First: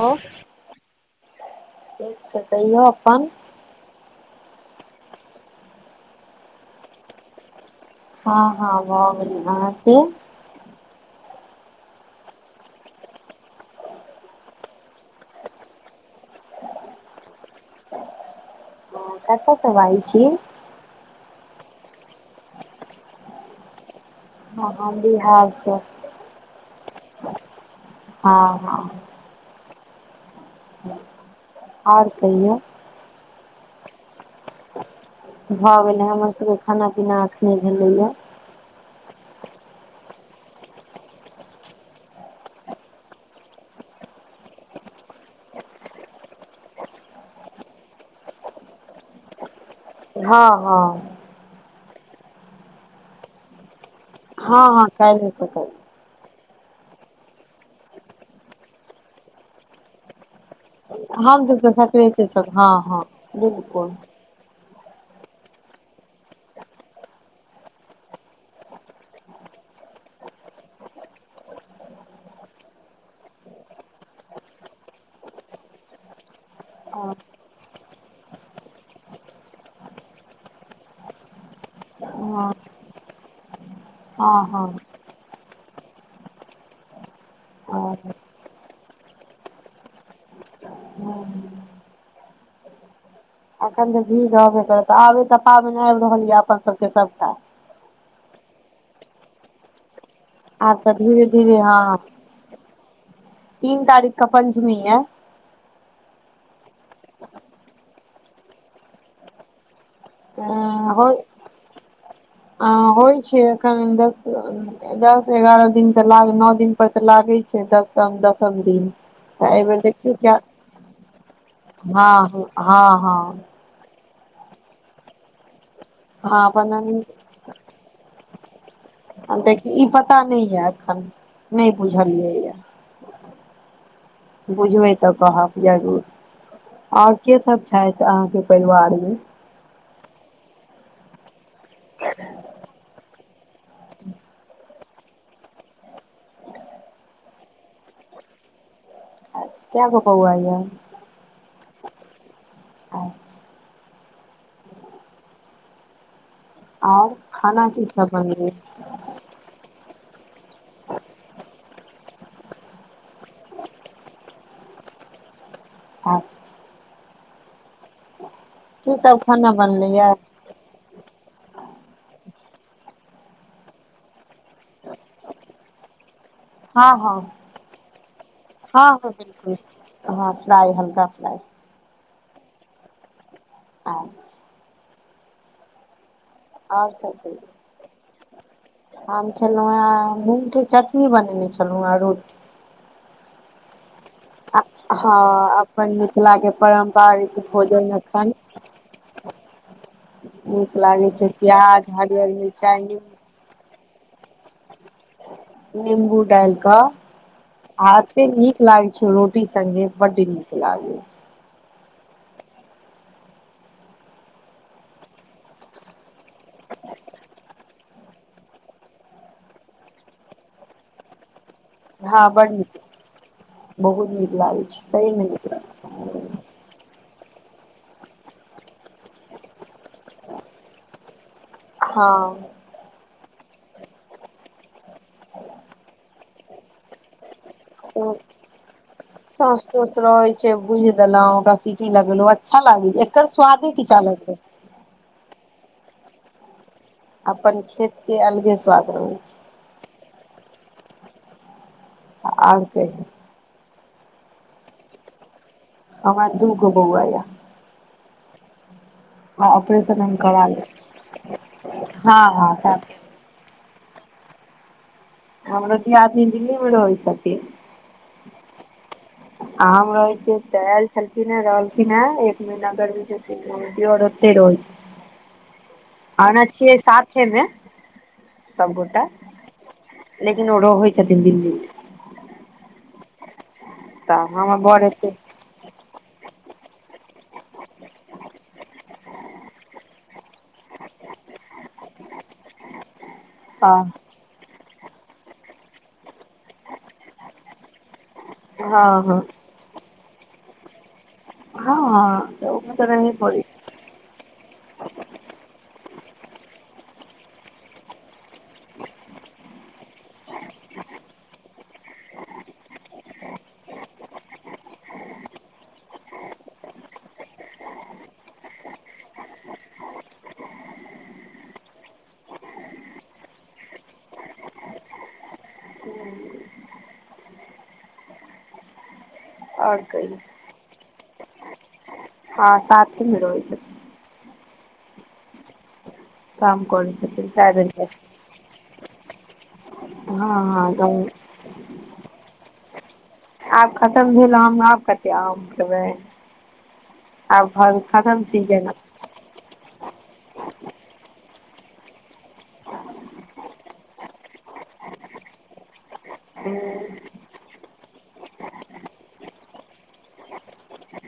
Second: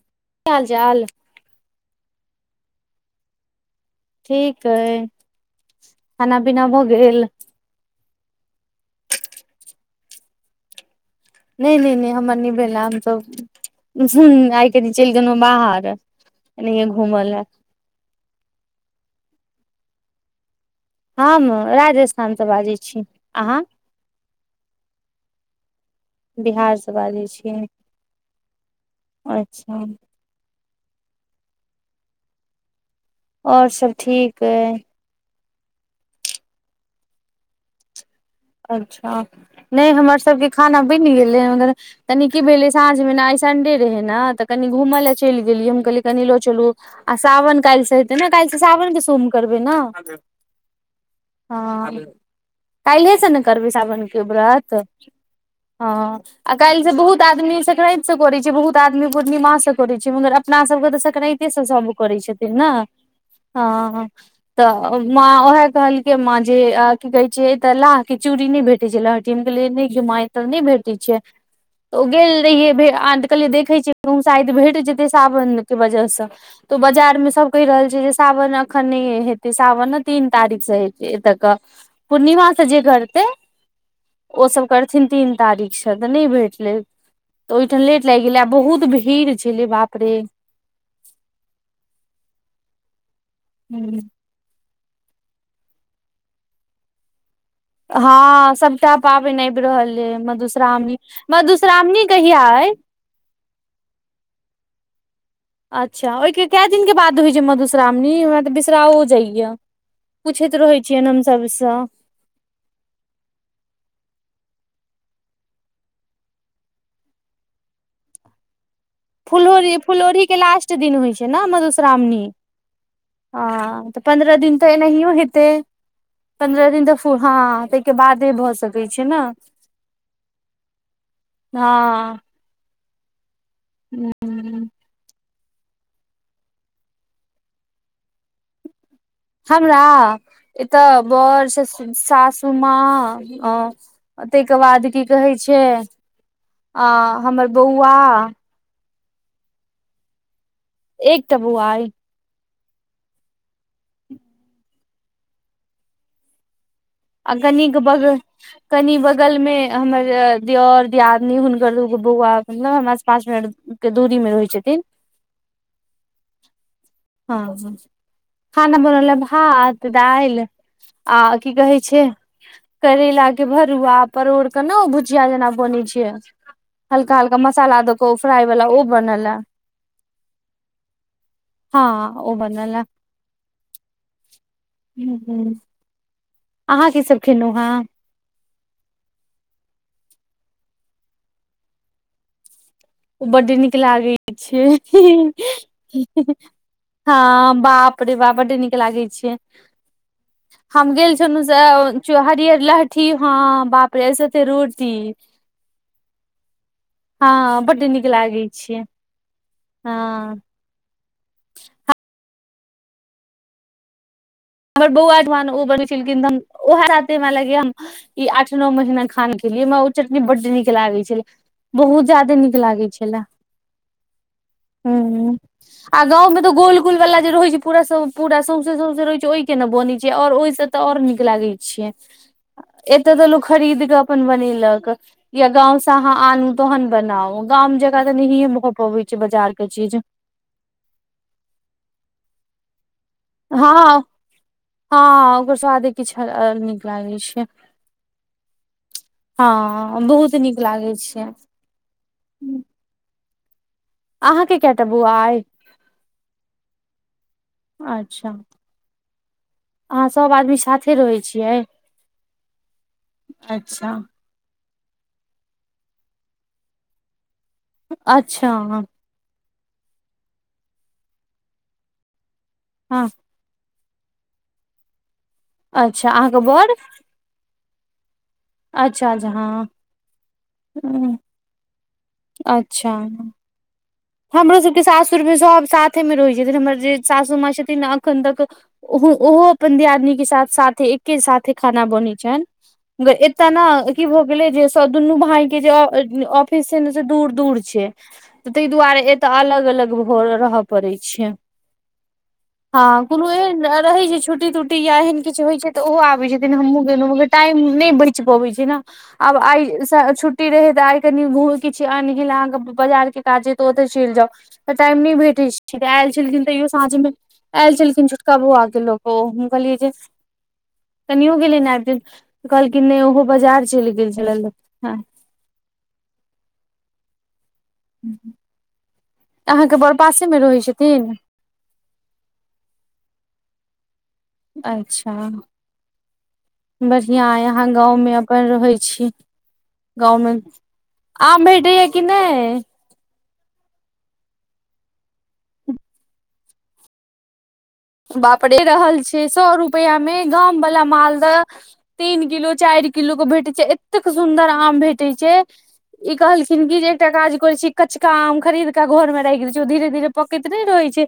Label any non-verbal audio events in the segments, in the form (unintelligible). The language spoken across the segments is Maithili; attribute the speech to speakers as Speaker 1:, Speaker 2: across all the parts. Speaker 1: हं।
Speaker 2: की हाल चाल?
Speaker 1: ठीक छै कहियौ अपन
Speaker 2: ठीक है खाना पीना भऽ गेल?
Speaker 1: हँ हँ भ गेलै अहाँके?
Speaker 2: ने ने ने हमर ने भेल हम सब हम्म, आइ कनि चइल गेलुं बाहर एनेहेयए घूमे लए।
Speaker 1: अहाॅ कतसँ बाजे छिइ।
Speaker 2: हम राजस्थानसँ बाजै छी। अहाँ- -
Speaker 1: हँ ह बिहार स
Speaker 2: बिहार से बाजै छी
Speaker 1: हँ हँ - -
Speaker 2: अच्छा- -
Speaker 1: आर कहियो- -
Speaker 2: और सब ठीक अई- -
Speaker 1: भऽ गेलै हमर सबके खाना- पीना अखने भेलैइया।
Speaker 2: अच्छा न ई हमर सबके खाना बनि गेलै मंगर- - तनी की भेलै साँझमे न आइ संडे रहै न, तऽ कनि घूम लए चइल गेलिए हम कहलियै कनि ल चलू आ सावन कायैल स हेतै न कायैल स सावनके सोम करबै न।
Speaker 1: हँ हँ।
Speaker 2: हँ, कायल्हे से न करबै सावन? के
Speaker 1: हँ
Speaker 2: बर्त,
Speaker 1: हँ काल्हि
Speaker 2: हँ आ कायेल स बहुत आदमी सक्रेत स करै छै, बहुत आदमी पूर्णिमास से करे छै मगर अपना सबके तऽ
Speaker 1: हम
Speaker 2: सकैरैत
Speaker 1: तऽ
Speaker 2: सब करै
Speaker 1: सकराते सब
Speaker 2: छथिन
Speaker 1: हँ
Speaker 2: न
Speaker 1: हँ बिलकुल
Speaker 2: हँ तऽ माँ उएहे कहलकै माँ जे की कहे छ तऽ ला चूड़ी नयि भेटै छै लहढी हम कहलियै नयि गे मां एत त नयि भेटैत छै। ओ गेल रहियैे भे आद कले, देखै छी गूम शायद भेट जेतै सावनके वजहसँ त बाजारमे सब कहि रहल छै जे सावन अखन नयि हेतै सावन न तीन तारीख से हेते एतय क
Speaker 1: ह
Speaker 2: करते ओ सब करथिन तीन तारीख स त नयि भेटलै। त ओइठाम
Speaker 1: हँ
Speaker 2: लेट लाइग गेलै आ बहुत भीड़ छलै बाप रे।
Speaker 1: हम्म अखन
Speaker 2: हूँ
Speaker 1: तऽ भीड़ भाड़ रहबे करत आबे तऽ पाबन आइब रहल ये अपन सभके सभटा।
Speaker 2: हँ सभटा पाबन आइब रहल ह कि,
Speaker 1: आब तऽ
Speaker 2: मधुश्रावणी
Speaker 1: धीरे धीरे हँ
Speaker 2: मधुश्रावणी कहिया कहिया अइ
Speaker 1: तीन तारीख क पञ्चमी अइ।
Speaker 2: अच्छा ओइके कए दिनके बाद होइ छै मधुश्रावणी हमरा तऽ बिसराओ जाइये। पूछैत रहै छियन
Speaker 1: हो
Speaker 2: हम सभसँ।
Speaker 1: आ होइ छै एखन (inaudible) दस एगारह दिन त लागे नओ दिन पर त लागै छै द दसम दिन। तऽ
Speaker 2: फुललोढी
Speaker 1: एहिबेर देखियौ
Speaker 2: फुललोढी
Speaker 1: क्या
Speaker 2: के लास्ट दिन होइ छै ना मधुश्रामणी,
Speaker 1: हँ हँ हँ
Speaker 2: हँ त पन्द्रह दिन तऽ एनाहियो हेतै
Speaker 1: हँ
Speaker 2: पंन्द्रह
Speaker 1: पन्द्रह
Speaker 2: दिन तऽ फो हां तइके बादे भऽ सकै छै ने
Speaker 1: आब देखी ई पता नहि यए एखन नहि
Speaker 2: हँ
Speaker 1: बुझलियै यए। बुझबै तऽ कहब। जरूर, आऔर के सब छथि अहाँके परिवार मे?
Speaker 2: हमरा एतऽ बड़, ससु, सासु माँ औ ताहिके बाद की कहै छै आ हमर बौआ
Speaker 1: कै गो बौआ यै?
Speaker 2: एक टा बौआ अइ।
Speaker 1: ओ आओर
Speaker 2: आ
Speaker 1: खाना
Speaker 2: कनीक
Speaker 1: की
Speaker 2: बग
Speaker 1: सब बनलै
Speaker 2: कनी बगल मे हमर दिऔर, दियादनी हुनकर दूगो बौआ मतलब हमरा से पांच मिनट के दूरी मे रहै छथिन
Speaker 1: की
Speaker 2: हँ हॅं खाना बनल ए
Speaker 1: सब खाना
Speaker 2: भात,
Speaker 1: बनलै य
Speaker 2: दाइल आ की कहै जे करैला के भरुआ, परोड़ के नै ओ भुजिया जेना बनेै छै
Speaker 1: हँ हँ
Speaker 2: हल्का हल्का मसाला दक ओ फ्राई वाला ओ
Speaker 1: हँ हँ
Speaker 2: बनल ए।
Speaker 1: बिलकुल हँ फ्राइ हल्का फ्राइ
Speaker 2: हँ ओ बनल ए।
Speaker 1: ओ
Speaker 2: हूं हूं अहाँ
Speaker 1: और
Speaker 2: की
Speaker 1: सब
Speaker 2: खेलहुँ हेँ
Speaker 1: कहियौ। हम खेलहुएं मूंग के चटनी बनेने छलहुॅंहे आ रोटी।
Speaker 2: ओ बड्ड नीक लागै छै। ही ही ही
Speaker 1: हँ अपन
Speaker 2: ही ही
Speaker 1: मिथिलाके
Speaker 2: हँ
Speaker 1: पारम्परिक भोजन
Speaker 2: बाप रे बा
Speaker 1: एखन
Speaker 2: बड्ड नीक लागे छै।
Speaker 1: नीक
Speaker 2: हम
Speaker 1: लागै
Speaker 2: गेल
Speaker 1: छै
Speaker 2: छनौ से ओ
Speaker 1: प्याज
Speaker 2: चू हरियर
Speaker 1: मिरचाइ
Speaker 2: लहठी
Speaker 1: निम्बू
Speaker 2: हँ बाप रे अई साथे रोटी
Speaker 1: नीबू डाइलक
Speaker 2: हँ बड्ड
Speaker 1: आ अत्ते
Speaker 2: लागै
Speaker 1: नीक लागे छै रोटी संगे
Speaker 2: हँ
Speaker 1: बड्ड नीक। लागू
Speaker 2: हमर बौआ ओइठमान ओ बनेने छलखिन तऽ ओएह साथे हमरा लगैयै हम ई आठ नौ महिना खाना खेलियै हमरा ओ चटनी बड्ड नीक लागै छलै। बहुत
Speaker 1: हँ
Speaker 2: जादे
Speaker 1: बड
Speaker 2: नीक लागै छलै,
Speaker 1: बहुत नीक लागै छै सहीमे
Speaker 2: हूं।
Speaker 1: नीक लागै
Speaker 2: आ गांव में त गोल गोल बला जे रहै छै पूरा सौं पूरा सौंसे सौंसे रहे ओहिके ने बनै छै आओर ओहिस तऽ आओर नीक लागै छै।
Speaker 1: हँ
Speaker 2: एते तऽ लोक खरीद क अपने बनेलक या गाँंव से अहाँ आनू तहन बनाऊ। गाम जेंका त नहींये भऽ पबै छै बजार के चीज।
Speaker 1: से भुजि देलहुं ओकरा सीटी लगेलौं अच्छा लागै एकर स्वादे कीछ
Speaker 2: हँ
Speaker 1: अलग छै
Speaker 2: हँ ओकर स्वादे किछ अल नीक लागै छै
Speaker 1: अपन खेत के अलगे स्वाद रहै छै।
Speaker 2: हां। बहुत नीक लागै छै।
Speaker 1: आर कहियौ।
Speaker 2: अहाँके कैटा बउआ अइ?
Speaker 1: हमरा दुगो बौआ यै।
Speaker 2: अच्छा
Speaker 1: हं ऑपरेशन
Speaker 2: अहाँ
Speaker 1: हम
Speaker 2: सभ
Speaker 1: करा
Speaker 2: आदमी
Speaker 1: लेने
Speaker 2: साथे रहै
Speaker 1: छी,
Speaker 2: छियै
Speaker 1: हँ हँ साथे।
Speaker 2: अच्छा।
Speaker 1: हमरो दियादनी दिल्ली मे रहै छथिन।
Speaker 2: अच्छा हं।
Speaker 1: आम रहे छिय त ऐल छलखिन ह रहलखिन हे एक महीना
Speaker 2: हँ
Speaker 1: करीब गरमी छुट्टी दियोर ओतेए रहै छथिन,
Speaker 2: अच्छा अहाँके
Speaker 1: ओना
Speaker 2: बड़
Speaker 1: छियै साथे मे? सब गोटा
Speaker 2: अच्छा अच्छा हँ
Speaker 1: लेकिन ओ रहै छथिन दिल्ली मे।
Speaker 2: अच्छा।
Speaker 1: तऽ
Speaker 2: हमरो
Speaker 1: हमर
Speaker 2: सबके
Speaker 1: बर एते
Speaker 2: सासुर मे सभ साथे मे रहै छथिन हमर जे सासू माँ छथिन ने अखन तक ओ ओहो अपन दियदिननी के साथ साथे एके साथे खाना बनैत छैन मगर तेना
Speaker 1: हँ
Speaker 2: की भऽ गेलै जे दुनू भाई के जे ऑफिस छै ने से दूर दूर छै तै दुआरे
Speaker 1: हँ हँ
Speaker 2: एत अलग अलग रहय पड़े छै।
Speaker 1: हँ हँ त ओ त
Speaker 2: हँ
Speaker 1: रहै
Speaker 2: कोनो
Speaker 1: पड़ै छै।
Speaker 2: एहन रहै छै छुट्टी तुट्टी या एहन किछु होइ छै तऽ ओहो आबै छथिन हमहुँ गेलहुँ मगर टाइम नहि बचि पबैत छै ने। आब आइ छुट्टी रहे तऽ आई कनी किछ आनि गेल अहाँ के बाजार के काजे। तऽ ओते चलि जाउ तऽ टाइम नहि भेटैत छै आयल छलखिन तैयो साँझ मे आयल छलखिन छोटका बौआके ल के ओ, हम कहलियै जे कनियो के नेने अबितियैन त कहलखिन नहि ओहो बाजार चलि गेल छलैथ हं अहाँके
Speaker 1: आओर
Speaker 2: बड़
Speaker 1: कहियौ
Speaker 2: पासे मे रहै छथिन।
Speaker 1: हँ साथेमे रहै छथिन।
Speaker 2: अच्छा,
Speaker 1: काम करै छथिन
Speaker 2: बढ़िया अछि अहां
Speaker 1: प्राइवेट
Speaker 2: गाँव में अपन रहै छी गाँव मे,
Speaker 1: हँ हँ गाँव
Speaker 2: आम भेटैये कि नहि।
Speaker 1: आब खतम भेल आम, आब कते आम खेबै, आब भ
Speaker 2: बापरे द रहल छै सौ रुपैआ मे गामवला मालदह तीन किलो चारि किलो के भेटै छै एतेक सुन्दर आम भेटैत छै। ई कहलखिन कि जे एकटा काज करे छी कचका आम खरीद क घर में राखि दै छियै ओ धीरे धीरे पकैत नहि रहै छै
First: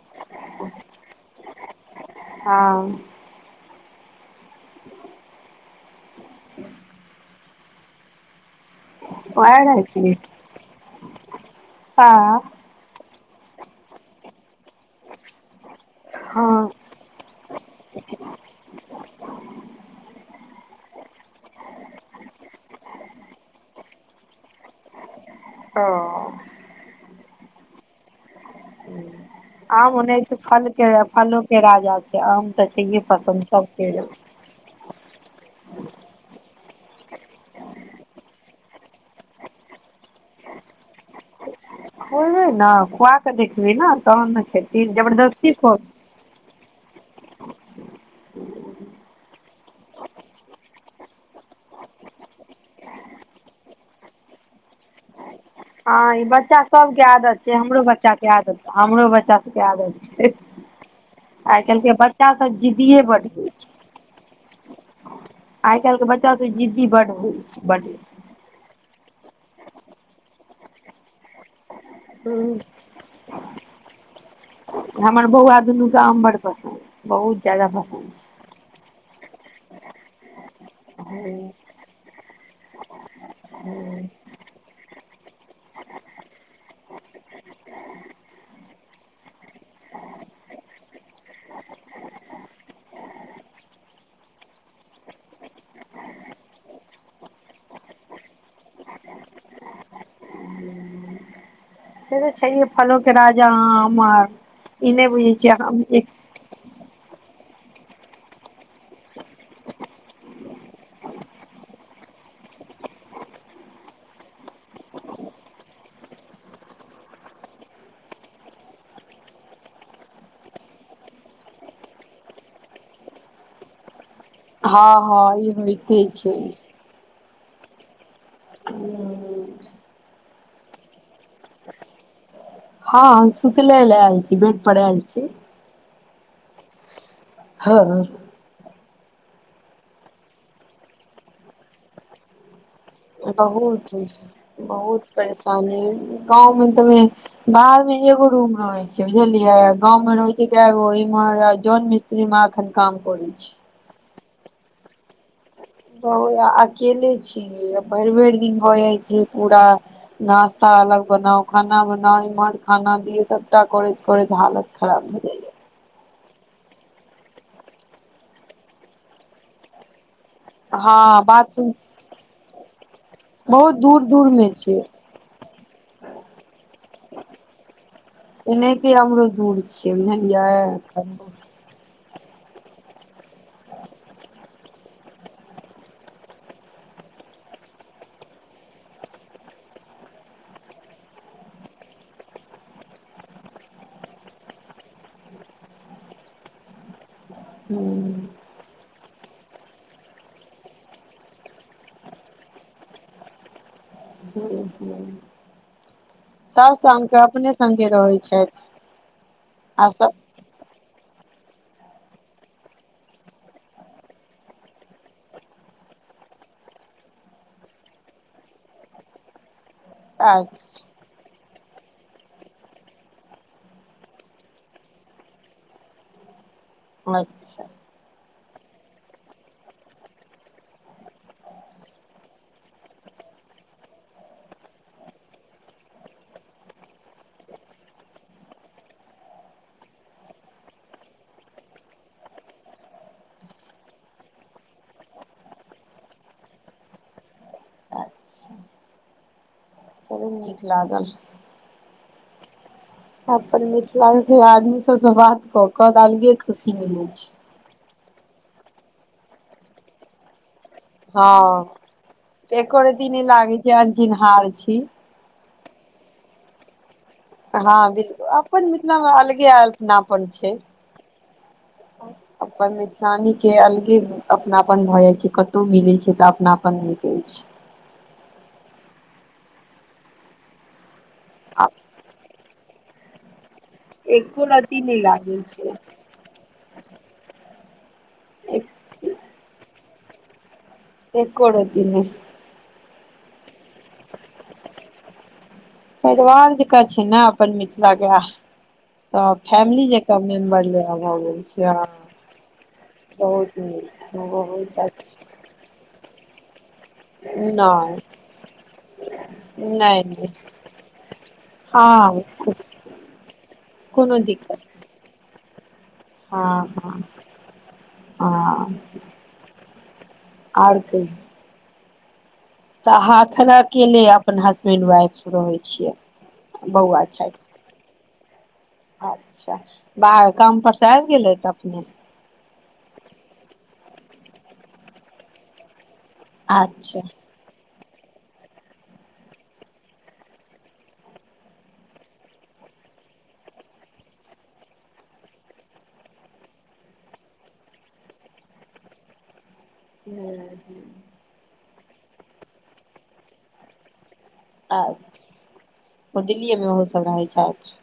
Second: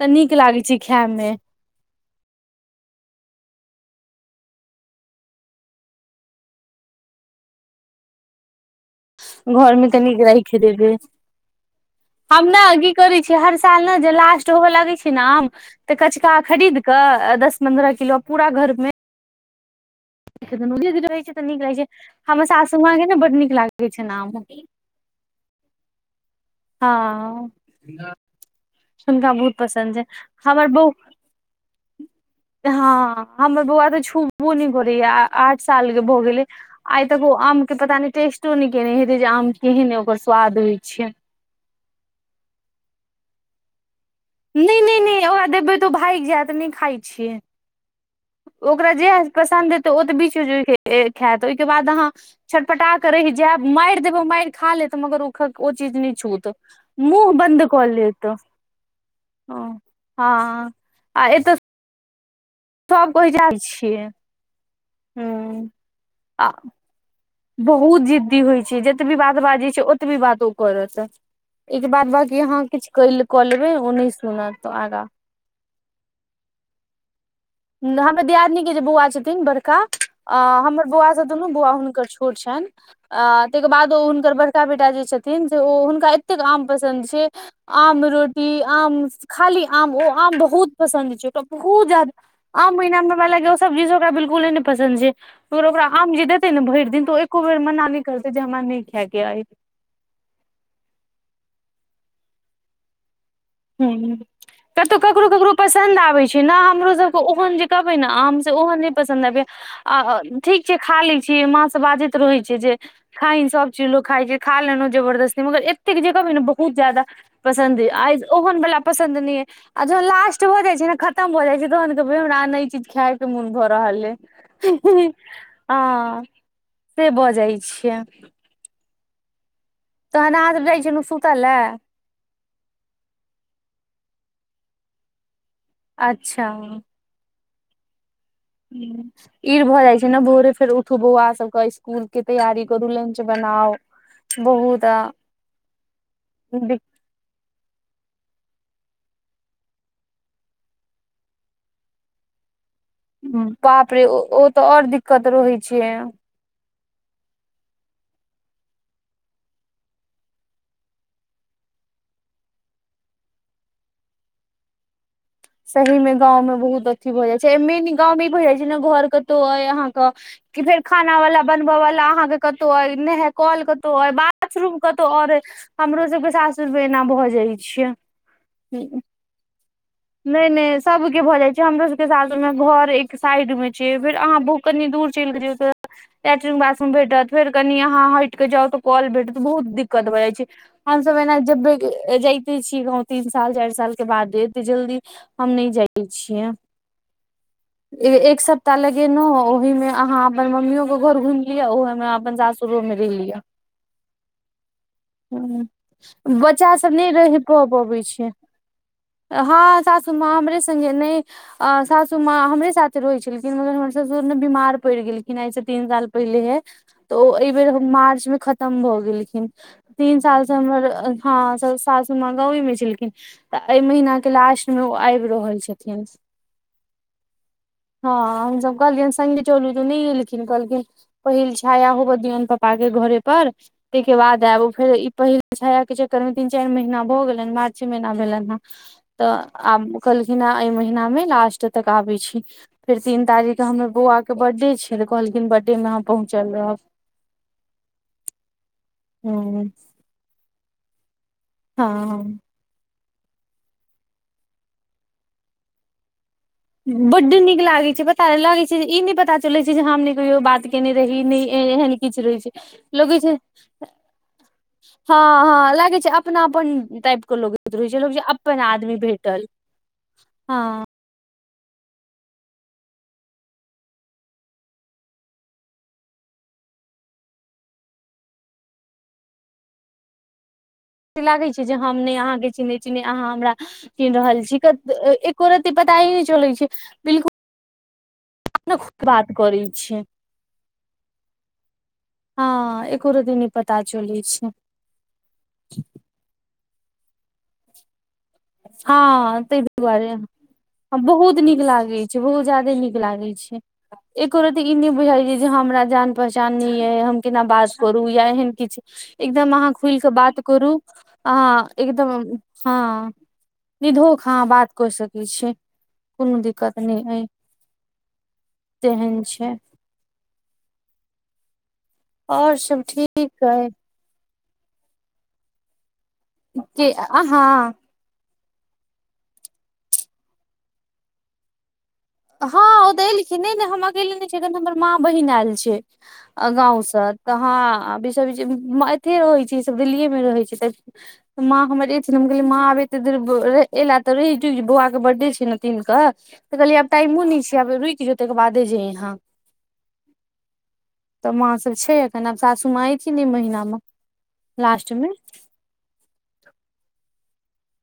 Speaker 2: तऽ नीक लागे छै खाय मे।
Speaker 1: हँ। वैह ने
Speaker 2: घरमे त
Speaker 1: की
Speaker 2: नीक लगै छै राखी देेबै,
Speaker 1: हँ
Speaker 2: हम ने आगे करै छी हर साल ने जे लास्ट होऽ लगै छै ने आम तऽ कचका
Speaker 1: हँ
Speaker 2: खरीद कऽ दस पन्द्रह किलो, पूरा घर मे रहै छै तऽ नीक लागै छै। हमर सासुमाँ के ने बड नीक लागे छैन आम।
Speaker 1: हां।
Speaker 2: हँ। हुनका बहुत पसन्द
Speaker 1: आम
Speaker 2: छैन,
Speaker 1: ओनाहिते
Speaker 2: हमर
Speaker 1: फल
Speaker 2: ब
Speaker 1: के फलो के राजा छै आम तऽ छैहे पसन्द
Speaker 2: हमर बौआ
Speaker 1: सबके
Speaker 2: तऽ छुबो बो नहि करैये आठ साल के भऽ गेलै। आइ तक ओ आम के पता नहि टेस्टो नहि केयने हेतै जे आम केहेन ओकर स्वाद होइत छै।
Speaker 1: ने खुएबै खुआ कऽ देखबी ने तखन ने
Speaker 2: नहि
Speaker 1: खेथिन,
Speaker 2: नहि नहि ओकरा
Speaker 1: जबरदस्ती
Speaker 2: देबै
Speaker 1: खुआव।
Speaker 2: तऽ ओ भागि जायत नहि खाय छै। ओकरा जे पसन्द हेतै ओ तऽ बिच मे खायत ओहिके बाद अहाँ छटपटा के रहि जायब, मारि देबै मारि खा लेत मगर ओ ओ चीज नहि
Speaker 1: हँ ई
Speaker 2: छूत,
Speaker 1: बच्चा सबके
Speaker 2: मुह
Speaker 1: आदत छै
Speaker 2: बन्द
Speaker 1: हमरो
Speaker 2: क
Speaker 1: बच्चा
Speaker 2: लेत,
Speaker 1: के आदत हमरो बच्चा सबके
Speaker 2: हं।
Speaker 1: आदत छै
Speaker 2: हँ। आ एतऽ
Speaker 1: आइ काल्हि के बच्चा सब जिदीए बड होइ छै।
Speaker 2: छै।
Speaker 1: आइ काल्हि के बच्चा
Speaker 2: आ
Speaker 1: सब जिद्दी बड होई छै बडे।
Speaker 2: बहुत जिद्दी होइ छैय जतबी बात बाजैय छैय ओतबी बात ओ करत। एक बाद बाकी
Speaker 1: हूँ
Speaker 2: अहाँ किछु कऽ लेबैय ओ नहि सुनत। आगाँ
Speaker 1: हमर बौआ दुनूके आम बड़ पसन्द बहुत जादा।
Speaker 2: हर दियादनीके जे बौआ छथिन थिन बड़का अ हमर बौआ से दुनू
Speaker 1: छै
Speaker 2: बौआ हुनकर छोट छनि आ ताहिके बाद ओ हुनकर बड़का बेटा जे छथिन से ओ हुनका एतेक आम पसन्द छैय आम रोटी आम खाली आम ओ आम बहुत पसन्द छैय ओकरा बहुत जादा आम महिना मे हमरा लगैये ओ सब चीज ओकरा बिल्कुले नय पसन्द छैय। फेर ओकरा आम जे देते ने भरि दिन तऽ ओ एको बेर मना नइ करतैय जे हमरा नइ खायके अय।
Speaker 1: से त छैेहे फलों के राजा आम
Speaker 2: हूं
Speaker 1: ई नहि बुझय छियै।
Speaker 2: एना हमरो सबके ओहन जे कहबैय ने आम से ओहन नय पसन्द अबैया। आ ठीक छैय खा लै छी माँ सभ बाजैत रहैय छैय जे खाइ सभचीज लोक खाइ छैय खा लेलहु जबरदस्ती मगर एतेक जे कहबैयने बहुत जादा पसन्द अइ ओहन बला पसंन्द नय अइ। आ जहन लास्ट भऽ जाय छैय ने खतम भऽ जाय छैय तहन कहबैय हमरा ने ई चीज खाय के मन भ रहल
Speaker 1: हँ
Speaker 2: अइ।
Speaker 1: हँ ई होइते
Speaker 2: हँ
Speaker 1: छै
Speaker 2: से भऽ जाइ छियै।
Speaker 1: (inaudible)
Speaker 2: तहन हाँ सब जाइ छलु सुतऽ लए।
Speaker 1: हँ सुतले लए आयल छी, बेड पर आयल छी।
Speaker 2: अच्छा।
Speaker 1: हँ।
Speaker 2: ह ईर भऽ जाइ छैय ने भोरे फेर उठू बौआ सबके इसकुलके तैयारी करू लंच बनाउ
Speaker 1: बहुत
Speaker 2: बहुत आ
Speaker 1: गाँव में त मेन बाहरमे एगो रूम रहय।। बुझलियै गांव मे रहिके कै गो इमहर जोन मिस्त्रीमे एखन काम करय छी।
Speaker 2: बाप रे ओ त आओर दिक्कत रहय छैय।
Speaker 1: बहु अकेले छीयै भरि-भरि दिन भऽ जाइ छैय पूरा नास्ता अलग बनाउ खाना बनाउ इमहर खाना दियौ सबटा करैत करैत हालत खराब भ जाइ छैय।
Speaker 2: सहीमे गांवमें बहुत अथी भ जाइ छैय ए मेन इ गांवमे इ भ जाइ छैय ने घर कतहु अइ अहाँके कि फेर
Speaker 1: हँ
Speaker 2: खाना वला
Speaker 1: बात
Speaker 2: बनबय वला अहाँके कतहु अय नह कऽल
Speaker 1: बहुत
Speaker 2: कतहु
Speaker 1: दूर
Speaker 2: अइ
Speaker 1: दूर मे
Speaker 2: बाथरूम
Speaker 1: छै
Speaker 2: कतहु आओर अइ। हमरो सबके सासुरमे एना भऽ जाइ छैय।
Speaker 1: (unintelligible) (unintelligible)
Speaker 2: नय-नय सबके
Speaker 1: साउस
Speaker 2: भ जाइ छैय। हमरो सबके सासुरमे घर एक साइडमे छैय फेर अहाँ बहु कनी दूर चलि के जैइयौ त लैट्रिग बाथरूम भेटत फेर कनि अहाँ हटिके जाउ तऽ कऽल भेटत बहुत दिक्कत भऽ जाइ छैय। हमसब एना जब जइते छीयै गाँव तीन साल, चारि सालके बादे एते जल्दी हम नय जाय छियै। ए एक सप्ताह ले गेलहु ओहिमे अहाँ अपन मम्मीयो के घर घुइम लियऽ ओहे मे अपन सासुर मे घुइम लियऽ।
Speaker 1: (unintelligible) तऽ
Speaker 2: बच्चा सब नय
Speaker 1: अहाँके
Speaker 2: रहि
Speaker 1: अपने
Speaker 2: प
Speaker 1: संगे
Speaker 2: पबै
Speaker 1: रहै
Speaker 2: छैय,
Speaker 1: छथि
Speaker 2: हँ
Speaker 1: आ
Speaker 2: सासु
Speaker 1: सब
Speaker 2: मां हमरे स संगे नय अ सासु माँ हमरे साथे रहैय छलखिन मगर हमर ससुर ने बीमार पड़ि गेलखिन आइ से तीन साल पहिलेहे तऽ ओ एय बेेर मार्चमे खतम भऽ गेलखिन तीन साल सँ हमर
Speaker 1: अच्छा
Speaker 2: अ हँ स सासू माँ गांवे मे छलखिन तऽ अय महिना के लास्ट मे ओ आबि रहल छथिन।
Speaker 1: अच्छा
Speaker 2: हँ हमसब कहलियैन संगे चलू तऽ नय एलखिन कहलखिन पहिल छाया होब दियौन पप्पा के घरे पर तयके बाद आब फेर ई पहिल छाया के चक्कर मे तीन चारि महीना भऽ गेलनि मार्चे महीना भेलनि हेँ। तऽ आब कहलखिन ए अय महीना मे लास्ट तक आबै छी। फेर तीन तारीख क हमर बौआ के बर्थडे छै तऽ कहलखिन बर्थडे मे हम पहुँचल रहब।
Speaker 1: अच्छा
Speaker 2: उं
Speaker 1: चलू नीक लागल।
Speaker 2: हँ।
Speaker 1: अपन मिथिला के आदमी सब सँ बात कऽ क त अलगे ख
Speaker 2: बड्ड नीक लागै छै पता अइ लागे छै जे ई नय पता चलै छै जे हम नय कहियो बात केने रही नै
Speaker 1: हँ
Speaker 2: एहन किछ रहै छै
Speaker 1: तऽ एको रती
Speaker 2: लगै
Speaker 1: नहि
Speaker 2: छै
Speaker 1: लागै अनचिन्हार छी
Speaker 2: हँ हँ लागै छै अपनापन टाइप के लगैत
Speaker 1: हँ
Speaker 2: रहै छै, लगै छै
Speaker 1: बिल्कुल
Speaker 2: अपन आदमी
Speaker 1: मिथिलामे
Speaker 2: भेटल,
Speaker 1: अलगे अपनापन छै
Speaker 2: हं
Speaker 1: अपन मिथिलानी के अलगे अपनापन भऽ जाइ छै कतहु मिलै छै तऽ अपनापन (unintelligible) छै।
Speaker 2: से लागै छै
Speaker 1: आ
Speaker 2: जे हम नय अहाँके चिनहै छी नय अहाँ हमरा चीन्ह रहल
Speaker 1: एको
Speaker 2: छी
Speaker 1: रती
Speaker 2: कत
Speaker 1: नहि लागै
Speaker 2: एको रती
Speaker 1: छै
Speaker 2: पताए नय चलै छै बिलकुल (unintelligible) बात करै छै।
Speaker 1: एको रत्ती नै।
Speaker 2: हँ एको रत्ती नय पता चलै छै।
Speaker 1: परिवार जकाँ छै ने अपन मिथिला के आह
Speaker 2: हँ तै दुआरे
Speaker 1: मेम्बर जेना
Speaker 2: आ
Speaker 1: भऽ
Speaker 2: बहुत
Speaker 1: गेल
Speaker 2: नीक
Speaker 1: छै हँ
Speaker 2: लागै छै, बहुत ज्यादे नीक लागै
Speaker 1: बहुत
Speaker 2: छै।
Speaker 1: नीक
Speaker 2: एको रती ई
Speaker 1: बहुत
Speaker 2: नै बुझाई
Speaker 1: अच्छा
Speaker 2: छै जे हमरा जान पहचान नै यै हम केना बात करू
Speaker 1: नहि
Speaker 2: या एहन किछ एकदम अहाँ खुलि
Speaker 1: नहि
Speaker 2: कऽ
Speaker 1: नहि
Speaker 2: बात करू आहां एकदम
Speaker 1: हँ
Speaker 2: हां।
Speaker 1: कोनो
Speaker 2: निधोख अहाँ
Speaker 1: दिक्कत
Speaker 2: बात क सकै छि। कोनो
Speaker 1: हँ
Speaker 2: दिक्कत
Speaker 1: हँ
Speaker 2: नै ऐ तेहन छै।
Speaker 1: और कहियौ
Speaker 2: और स
Speaker 1: तऽ अहाॅं अखनि अकेले अपन हसबेंड, वाइफ रहै छियै।
Speaker 2: के
Speaker 1: बौआ
Speaker 2: आहाँ?
Speaker 1: आच्छा बाहर काम परस आबि गेलथी अपने?
Speaker 2: हँ ओ तऽ एलखिन, नै नै हम अकेले नै छीयै एखन हमर माँ बहिन आयल छै गाँव स।
Speaker 1: अच्छा
Speaker 2: तऽ हँ आब ई सभ एतहे रहै छै ई सब दिल्लीए मे रहै छै तऽ तऽ माँ हमर एथिन हम कहलियै माँ आब एते देर एला तऽ रहि जो बौआ के बर्थडे छै ने तीन क तऽ कहलियै आब टाइमो नै छै आब रुकि जो ताहिके बादे जैहैं।
Speaker 1: (unintelligible)
Speaker 2: तऽ माँ सब छै एखन आब सासूमाँ एथिन इ महिना मे। लास्ट मे
Speaker 1: आच्छा ओ दिल्लीए मे ओहो सब रहै छैथि।